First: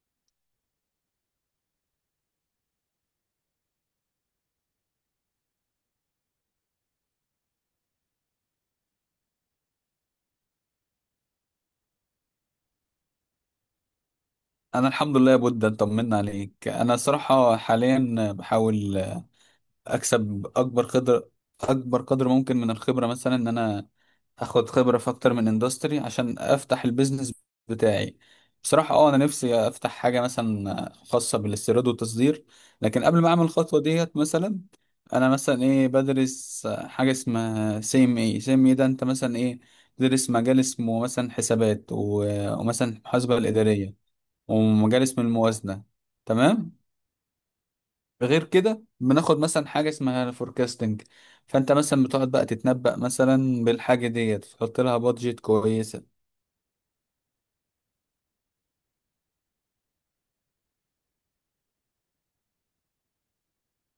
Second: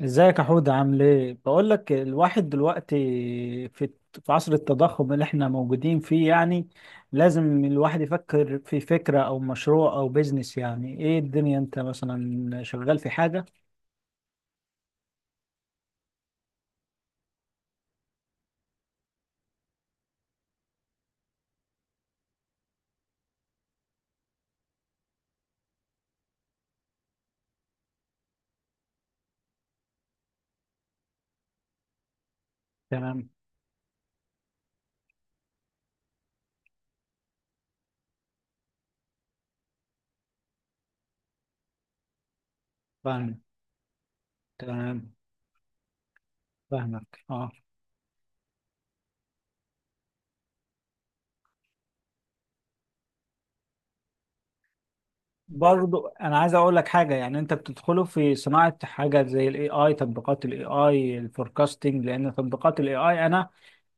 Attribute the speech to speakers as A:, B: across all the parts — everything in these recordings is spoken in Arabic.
A: ازيك يا حود، عامل ايه؟ بقول لك، الواحد دلوقتي في في عصر التضخم اللي احنا موجودين فيه، يعني لازم الواحد يفكر في فكرة او مشروع او بيزنس، يعني ايه الدنيا؟ انت مثلا شغال في حاجة؟
B: انا الحمد لله يا بود، انت طمنا عليك. انا الصراحه حاليا بحاول اكسب اكبر قدر اكبر قدر ممكن من الخبره، مثلا ان انا اخد خبره في اكتر من اندستري عشان افتح البيزنس بتاعي. بصراحه اه، انا نفسي افتح حاجه مثلا خاصه بالاستيراد والتصدير، لكن قبل
A: تمام.
B: ما اعمل الخطوه ديت، مثلا انا مثلا ايه بدرس حاجه اسمها سي ام اي. سي ام اي ده انت مثلا ايه تدرس مجال اسمه مثلا حسابات ومثلا المحاسبه
A: فاهم.
B: الاداريه، ومجال
A: تمام.
B: اسم الموازنة. تمام.
A: فاهمك. اه.
B: غير كده بناخد مثلا حاجة اسمها فوركاستنج، فانت مثلا بتقعد بقى تتنبأ مثلا بالحاجة ديت، تحط لها بادجت
A: برضو
B: كويسة.
A: انا عايز اقول لك حاجه، يعني انت بتدخله في صناعه حاجه زي الاي اي، تطبيقات الاي اي الفوركاستنج، لان تطبيقات الاي اي، انا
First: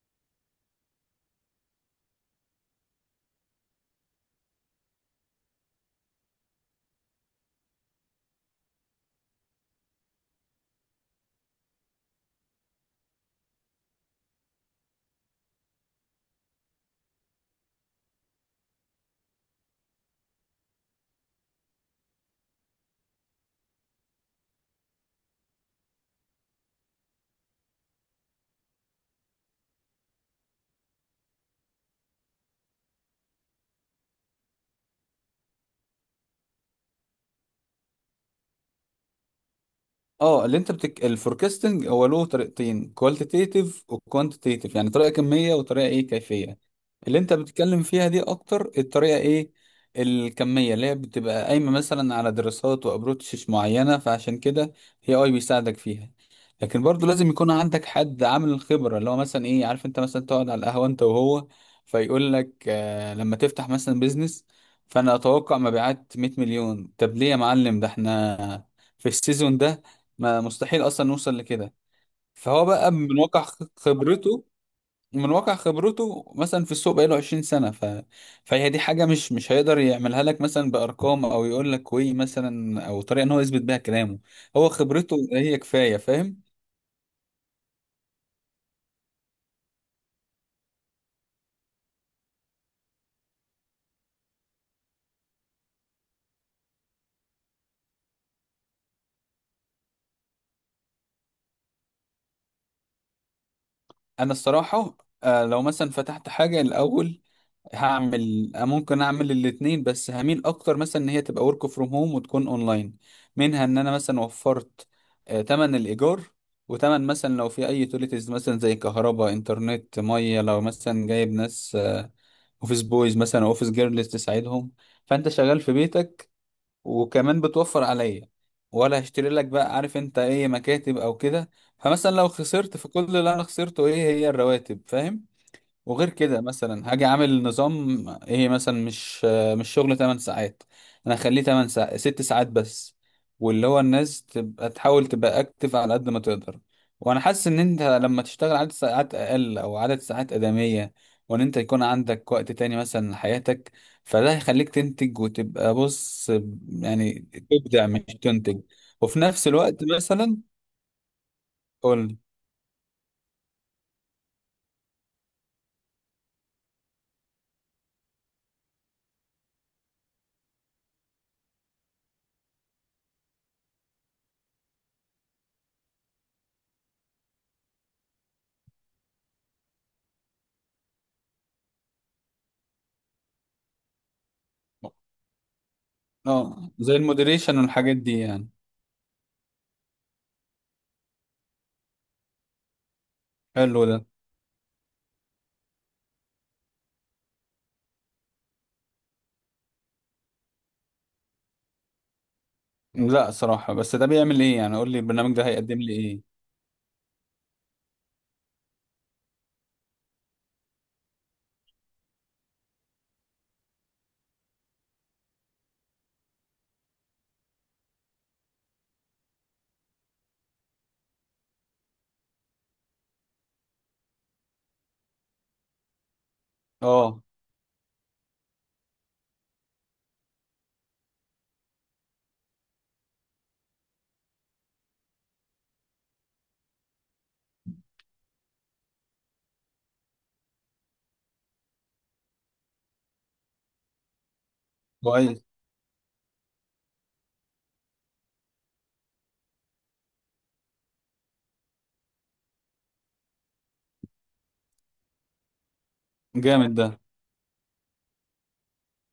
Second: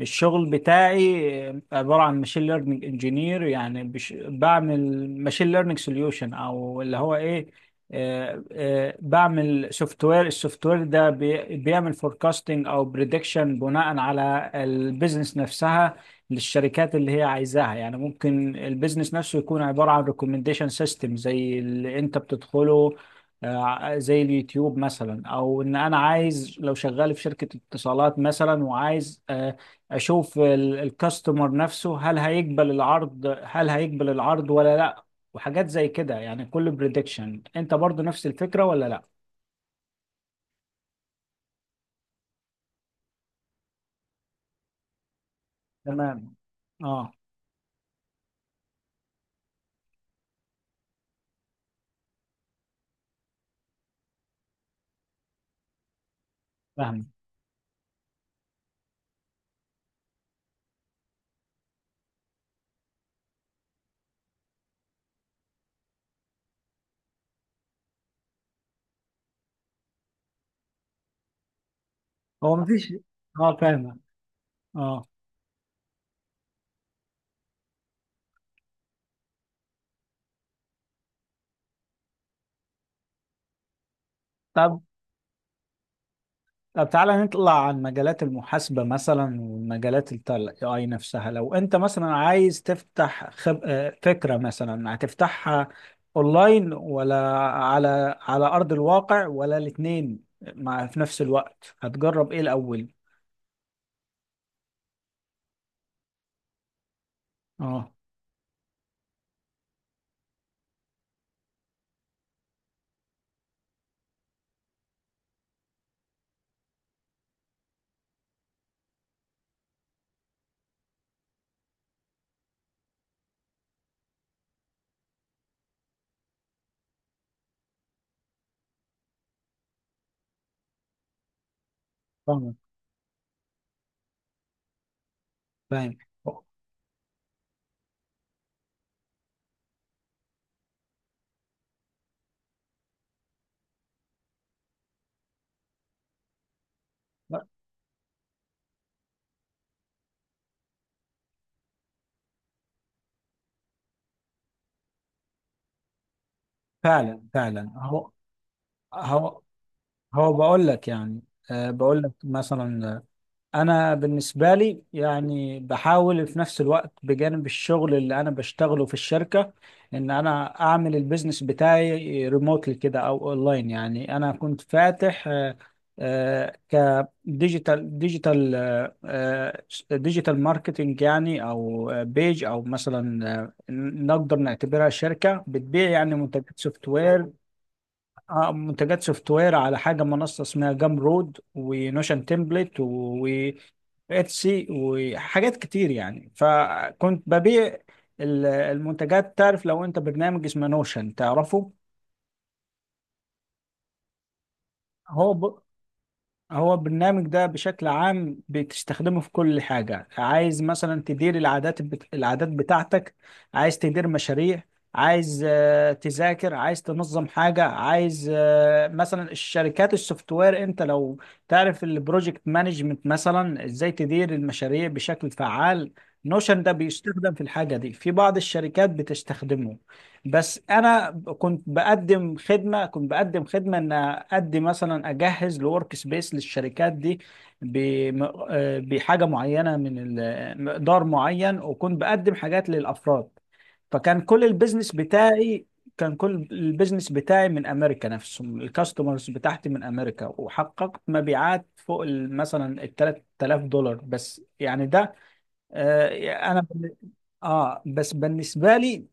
A: الشغل بتاعي عبارة عن ماشين ليرنينج انجينير، يعني بعمل ماشين ليرنينج سوليوشن، او اللي هو ايه، بعمل سوفت وير. السوفت وير ده بيعمل فوركاستنج او بريدكشن بناء على البيزنس نفسها للشركات اللي هي عايزاها. يعني ممكن البيزنس نفسه يكون عبارة عن ريكومنديشن سيستم زي اللي انت بتدخله، زي اليوتيوب مثلا، او ان انا عايز، لو شغال في شركة اتصالات مثلا، وعايز اشوف الكاستمر نفسه، هل هيقبل العرض، هل هيقبل العرض ولا لا، وحاجات زي كده. يعني كل بريدكشن انت برضو نفس الفكرة ولا لا؟
B: اه، اللي انت الفوركاستنج هو له طريقتين: كوالتيتيف وكوانتيتيف، يعني طريقه كميه وطريقه ايه
A: تمام.
B: كيفيه.
A: اه.
B: اللي انت بتتكلم فيها دي اكتر الطريقه ايه الكميه، اللي هي بتبقى قايمه مثلا على دراسات وابروتشز معينه. فعشان كده هي اي بيساعدك فيها، لكن
A: فاهم.
B: برضو لازم يكون عندك حد عامل الخبره، اللي هو مثلا ايه، عارف، انت مثلا تقعد على القهوه انت وهو، فيقول لك آه لما تفتح مثلا بيزنس، فانا اتوقع مبيعات 100 مليون. طب ليه يا معلم؟ ده احنا في السيزون ده ما مستحيل اصلا نوصل لكده.
A: هو
B: فهو بقى
A: مفيش.
B: من واقع
A: اه، فاهمة.
B: خبرته،
A: اه.
B: من واقع خبرته مثلا في السوق، بقاله 20 سنة فهي دي حاجة مش هيقدر يعملها لك مثلا بأرقام، أو يقول لك وي مثلا، أو طريقة إن هو يثبت بيها كلامه. هو
A: طب
B: خبرته هي كفاية، فاهم.
A: طب تعالى نطلع عن مجالات المحاسبة مثلا، ومجالات ال AI نفسها. لو انت مثلا عايز تفتح خب... آه، فكرة، مثلا هتفتحها اونلاين، ولا على ارض الواقع، ولا الاتنين مع في نفس الوقت؟ هتجرب ايه الاول؟
B: أنا الصراحة لو مثلا فتحت حاجة الأول،
A: اه،
B: هعمل، ممكن اعمل الاتنين، بس هميل اكتر مثلا ان هي تبقى ورك فروم هوم وتكون اونلاين. منها ان انا مثلا وفرت تمن الايجار، وتمن مثلا لو في اي يوتيليتيز مثلا زي كهرباء، انترنت، ميه. لو مثلا جايب ناس، اوفيس بويز مثلا او اوفيس جيرلز تساعدهم، فانت شغال في بيتك، وكمان بتوفر عليا، ولا هشتري لك بقى، عارف انت، ايه، مكاتب او كده. فمثلا لو
A: فاهم،
B: خسرت، فكل اللي انا خسرته ايه هي الرواتب، فاهم.
A: فاهم.
B: وغير كده مثلا هاجي عامل نظام ايه مثلا، مش شغل 8 ساعات، انا هخليه 8 ساعات، 6 ساعات بس، واللي هو الناس تبقى تحاول تبقى اكتف على قد ما تقدر. وانا حاسس ان انت لما تشتغل عدد ساعات اقل، او عدد ساعات ادمية، وان انت يكون عندك وقت تاني مثلا لحياتك، فده هيخليك تنتج وتبقى، بص يعني،
A: فعلا فعلا.
B: تبدع مش تنتج. وفي
A: هو
B: نفس الوقت
A: هو
B: مثلا،
A: بقول لك، يعني بقول لك
B: قول.
A: مثلا، انا بالنسبه لي، يعني بحاول في نفس الوقت بجانب الشغل اللي انا بشتغله في الشركه، ان انا اعمل البيزنس بتاعي ريموتلي كده او اونلاين. يعني انا كنت فاتح آه، آه، كديجيتال ديجيتال ديجيتال ماركتنج يعني، او بيج، او مثلا نقدر نعتبرها شركه بتبيع يعني منتجات
B: اه،
A: سوفت
B: زي
A: وير،
B: المودريشن والحاجات دي يعني.
A: منتجات سوفت وير على حاجه، منصه اسمها جام رود ونوشن تمبلت و
B: حلو ده.
A: اتسي، وحاجات كتير. يعني فكنت ببيع المنتجات. تعرف لو انت برنامج اسمه نوشن؟ تعرفه؟
B: لا صراحة، بس ده بيعمل ايه يعني؟ قول لي
A: هو
B: البرنامج ده
A: ب...
B: هيقدم لي ايه.
A: هو البرنامج ده بشكل عام بتستخدمه في كل حاجة، عايز مثلا تدير العادات العادات بتاعتك، عايز تدير مشاريع، عايز تذاكر، عايز تنظم حاجة، عايز مثلا الشركات السوفت وير، انت لو تعرف البروجكت مانجمنت، مثلا ازاي تدير المشاريع بشكل فعال، نوشن ده
B: اه.
A: بيستخدم في الحاجة دي، في بعض الشركات بتستخدمه. بس انا كنت بقدم خدمه، ان اقدم مثلا، اجهز لورك سبيس للشركات دي بم- بحاجه معينه، من مقدار معين، وكنت بقدم حاجات للافراد. فكان كل البيزنس
B: كويس.
A: بتاعي كان كل البيزنس بتاعي من امريكا، نفسهم الكاستمرز بتاعتي من امريكا، وحققت مبيعات فوق مثلا ال $3000، بس يعني ده آه، انا
B: جامد
A: بن-
B: ده.
A: اه، بس بالنسبه لي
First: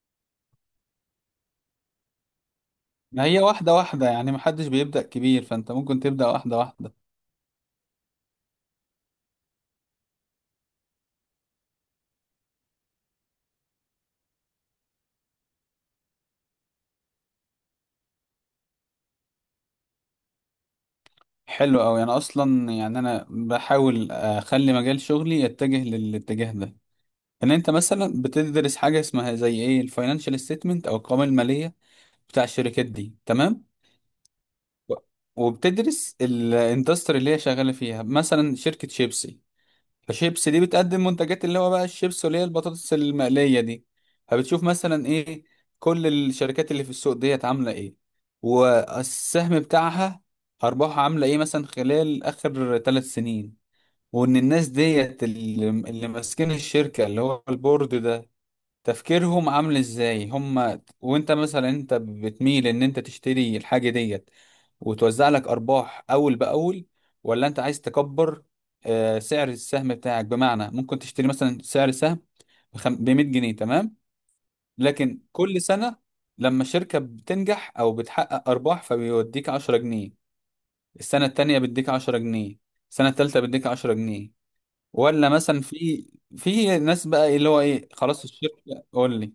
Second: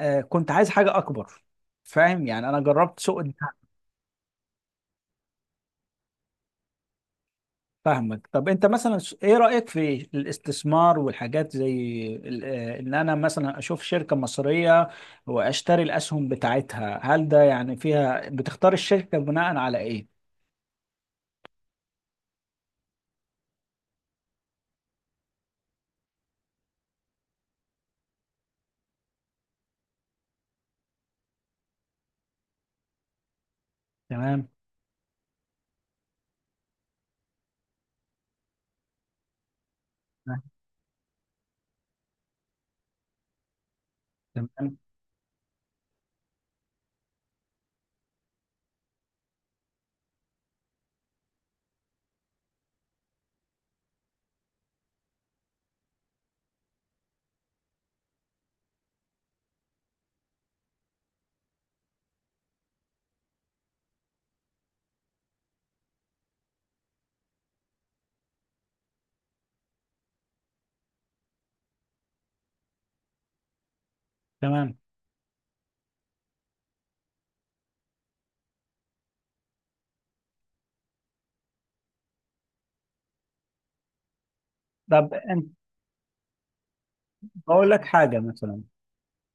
A: كنت عايز حاجة أكبر. فاهم يعني، أنا جربت سوق
B: ما هي واحدة واحدة يعني، محدش بيبدأ كبير، فانت ممكن تبدأ واحدة واحدة.
A: فاهمك. طب أنت مثلا إيه رأيك في الاستثمار والحاجات زي إن أنا مثلا أشوف شركة مصرية وأشتري الأسهم بتاعتها؟ هل ده يعني، فيها بتختار الشركة بناء على إيه؟
B: حلو أوي، أنا أصلا يعني أنا بحاول أخلي مجال شغلي يتجه للاتجاه ده. إن أنت مثلا بتدرس حاجة اسمها زي إيه الفاينانشال ستيتمنت أو القوائم المالية بتاع الشركات دي، تمام،
A: تمام.
B: و- وبتدرس الاندستري اللي هي شغالة فيها، مثلا شركة شيبسي.
A: تمام.
B: فشيبس دي بتقدم منتجات اللي هو بقى الشيبس، اللي هي البطاطس المقلية دي. فبتشوف
A: تمام.
B: مثلا ايه كل الشركات اللي في السوق ديت عاملة ايه، والسهم بتاعها، أرباحها عاملة ايه مثلا خلال آخر ثلاث سنين. وإن الناس ديت اللي ماسكين الشركة، اللي هو البورد ده، تفكيرهم عامل ازاي. هم وانت مثلا، انت بتميل ان انت تشتري الحاجة ديت وتوزع لك ارباح اول باول، ولا انت عايز تكبر سعر السهم بتاعك؟ بمعنى ممكن تشتري مثلا سعر السهم ب 100 جنيه، تمام،
A: تمام.
B: لكن كل سنة لما الشركة بتنجح او بتحقق ارباح، فبيوديك 10 جنيه، السنة التانية بيديك 10 جنيه، السنة التالتة بيديك 10 جنيه.
A: طب
B: ولا
A: أنت،
B: مثلا في، في ناس بقى اللي هو
A: بقول لك
B: ايه،
A: حاجة
B: خلاص
A: مثلا،
B: الشركة قول لي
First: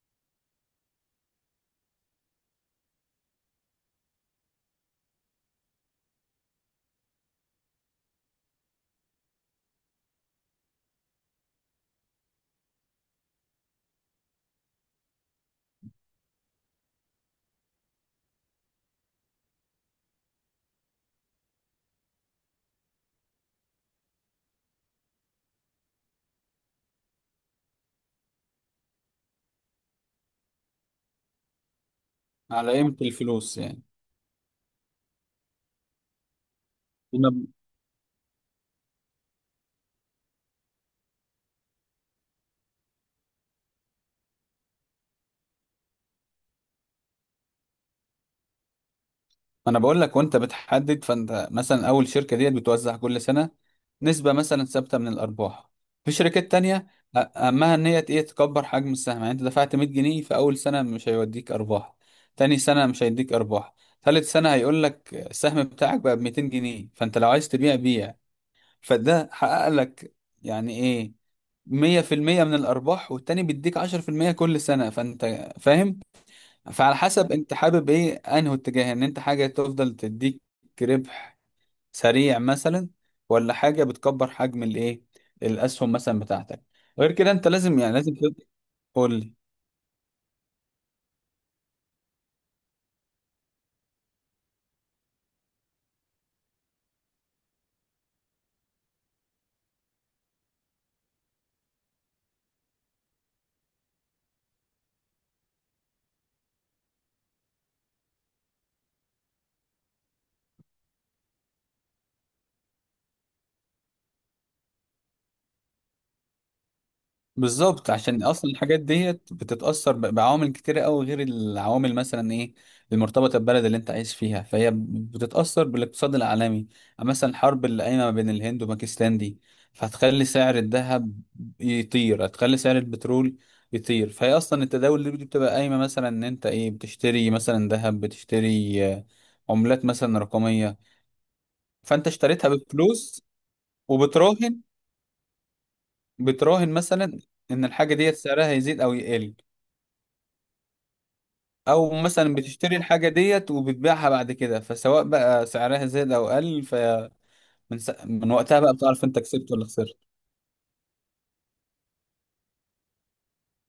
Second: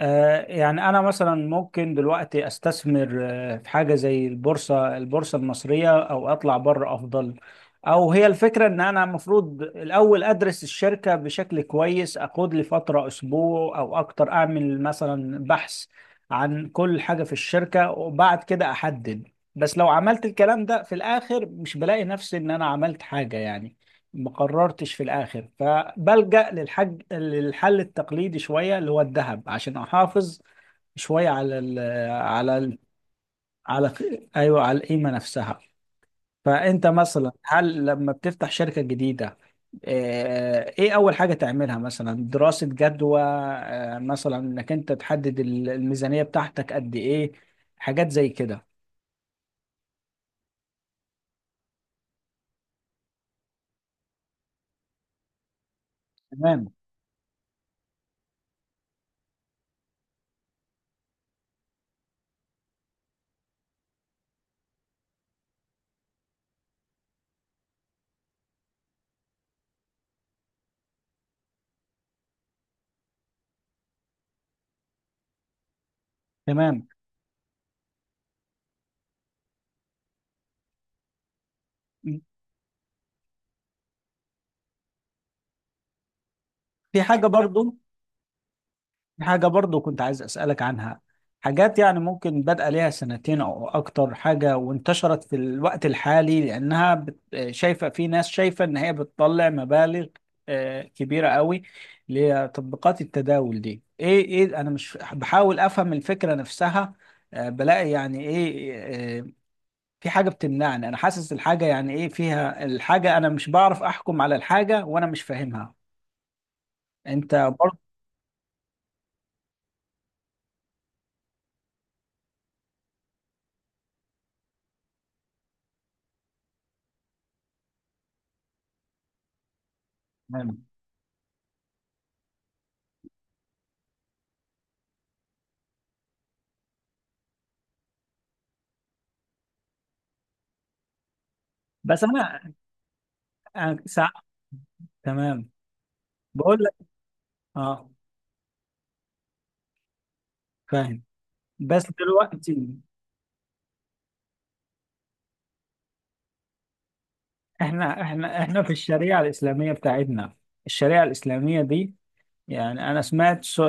A: يعني أنا مثلا ممكن دلوقتي أستثمر في حاجة زي البورصة المصرية، أو أطلع بره أفضل؟ أو هي الفكرة إن أنا المفروض الأول أدرس الشركة بشكل كويس، أخد لي فترة أسبوع أو أكتر، أعمل مثلا بحث عن كل حاجة في الشركة وبعد كده أحدد؟ بس لو عملت الكلام ده، في الآخر مش بلاقي نفسي إن أنا عملت حاجة، يعني ما قررتش في الاخر. فبلجأ للحل التقليدي شويه، اللي هو الذهب، عشان احافظ شويه على
B: على
A: ال
B: قيمة الفلوس يعني.
A: على، ايوه، على القيمه نفسها. فانت
B: انا،
A: مثلا، هل لما بتفتح شركه جديده ايه اول حاجه تعملها؟ مثلا دراسه جدوى، مثلا انك انت تحدد الميزانيه بتاعتك قد ايه، حاجات زي كده؟
B: انا بقول لك، وانت بتحدد، فانت مثلا اول شركة ديت بتوزع كل سنة نسبة مثلا ثابتة من الارباح. في شركات
A: تمام.
B: تانية اهمها ان هي ايه تكبر حجم السهم. يعني انت دفعت 100 جنيه في اول سنة مش هيوديك ارباح، تاني سنة مش هيديك ارباح، ثالث سنة هيقول لك السهم بتاعك بقى ب 200 جنيه، فانت لو عايز تبيع بيع. فده حقق لك يعني ايه 100% من الارباح، والتاني بيديك 10% كل سنة، فانت فاهم.
A: تمام.
B: فعلى حسب انت حابب ايه، انهي اتجاه، ان انت حاجة تفضل تديك ربح سريع مثلا، ولا حاجة بتكبر حجم الايه الاسهم مثلا بتاعتك.
A: في
B: غير
A: حاجه
B: كده انت
A: برضو،
B: لازم، يعني لازم
A: في
B: تقول،
A: حاجة برضو كنت عايز أسألك عنها. حاجات يعني ممكن بدأ ليها سنتين أو أكتر، حاجة وانتشرت في الوقت الحالي، لأنها شايفة في ناس شايفة إن هي بتطلع مبالغ كبيرة قوي لتطبيقات التداول دي. إيه أنا مش بحاول أفهم الفكرة نفسها، بلاقي يعني إيه، آه، في حاجة بتمنعني. أنا حاسس الحاجة يعني إيه فيها الحاجة، أنا مش بعرف أحكم على الحاجة وأنا مش فاهمها. أنت برضو؟
B: بالظبط، عشان اصلا الحاجات ديت بتتاثر بعوامل كتيره قوي، غير العوامل مثلا ايه المرتبطه بالبلد اللي انت عايش فيها، فهي بتتاثر بالاقتصاد العالمي. يعني مثلا الحرب اللي قايمه ما بين الهند وباكستان دي، فهتخلي سعر
A: تمام.
B: الذهب يطير، هتخلي سعر البترول يطير. فهي اصلا التداول دي بتبقى قايمه مثلا ان انت ايه بتشتري مثلا ذهب، بتشتري عملات مثلا رقميه،
A: بس
B: فانت
A: أنا،
B: اشتريتها بفلوس
A: أنا سع...
B: وبتراهن،
A: تمام، بقول
B: بتراهن
A: لك.
B: مثلا ان
A: اه،
B: الحاجه ديت سعرها هيزيد او يقل.
A: فاهم. بس
B: او مثلا
A: دلوقتي،
B: بتشتري الحاجه ديت وبتبيعها بعد كده، فسواء بقى سعرها زاد او قل،
A: احنا
B: من
A: احنا
B: وقتها
A: احنا في
B: بقى بتعرف انت
A: الشريعة
B: كسبت ولا
A: الإسلامية
B: خسرت.
A: بتاعتنا، الشريعة الإسلامية دي، يعني أنا سمعت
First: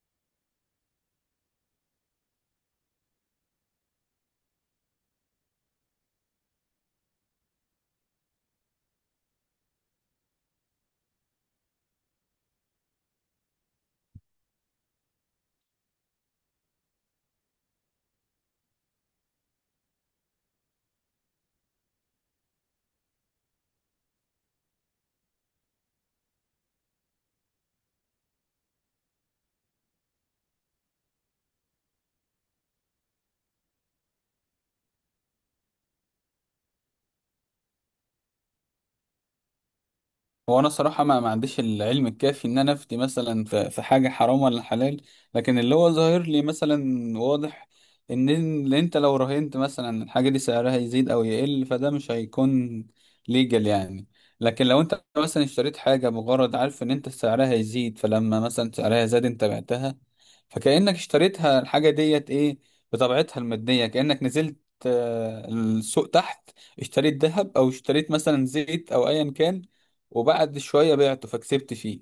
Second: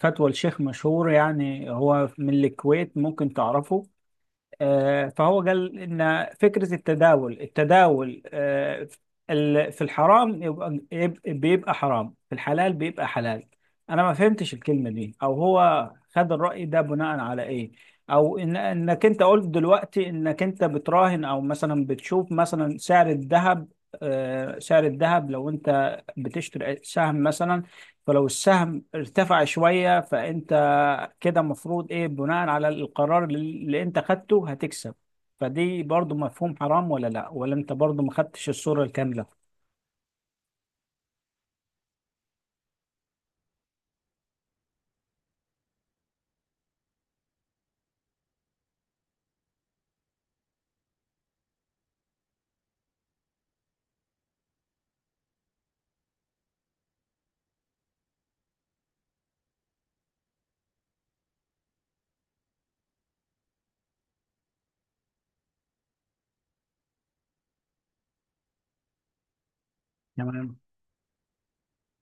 A: فتوى الشيخ مشهور، يعني هو من الكويت، ممكن تعرفه. فهو قال ان فكره التداول في الحرام يبقى، بيبقى حرام، في الحلال بيبقى حلال. انا ما فهمتش الكلمه دي، او هو خد الراي ده بناء على ايه؟ او إن انك انت قلت دلوقتي انك انت بتراهن، او مثلا بتشوف مثلا سعر الذهب، لو انت بتشتري سهم مثلا، فلو السهم ارتفع شويه، فانت كده المفروض ايه، بناء على القرار اللي انت خدته هتكسب. فدي برضو مفهوم حرام ولا لا؟ ولا انت برضو ما خدتش الصورة الكاملة؟
B: هو انا صراحه ما عنديش العلم الكافي ان انا افتي مثلا في حاجه حرام ولا حلال، لكن اللي هو ظاهر لي مثلا واضح، ان إن انت لو راهنت مثلا الحاجه دي سعرها يزيد او يقل، فده مش هيكون ليجل يعني. لكن لو انت مثلا اشتريت حاجه بغرض، عارف ان انت سعرها يزيد، فلما مثلا سعرها زاد انت بعتها، فكانك اشتريتها الحاجه ديت ايه بطبيعتها الماديه، كانك نزلت السوق تحت، اشتريت ذهب، او اشتريت مثلا زيت، او ايا كان،
A: تمام.
B: وبعد شوية بعته فكسبت فيه.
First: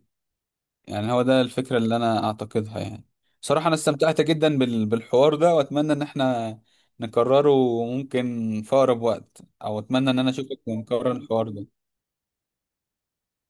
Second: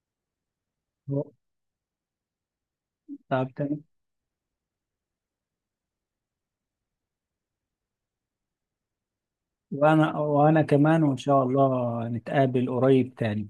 B: يعني هو ده الفكرة اللي أنا أعتقدها يعني.
A: طب،
B: صراحة أنا
A: تمام.
B: استمتعت جدا بالحوار ده، وأتمنى إن إحنا نكرره، ممكن في أقرب وقت، أو أتمنى
A: وانا
B: إن أنا
A: وانا
B: أشوفك
A: كمان،
B: ونكرر
A: وان شاء
B: الحوار ده.
A: الله نتقابل قريب تاني.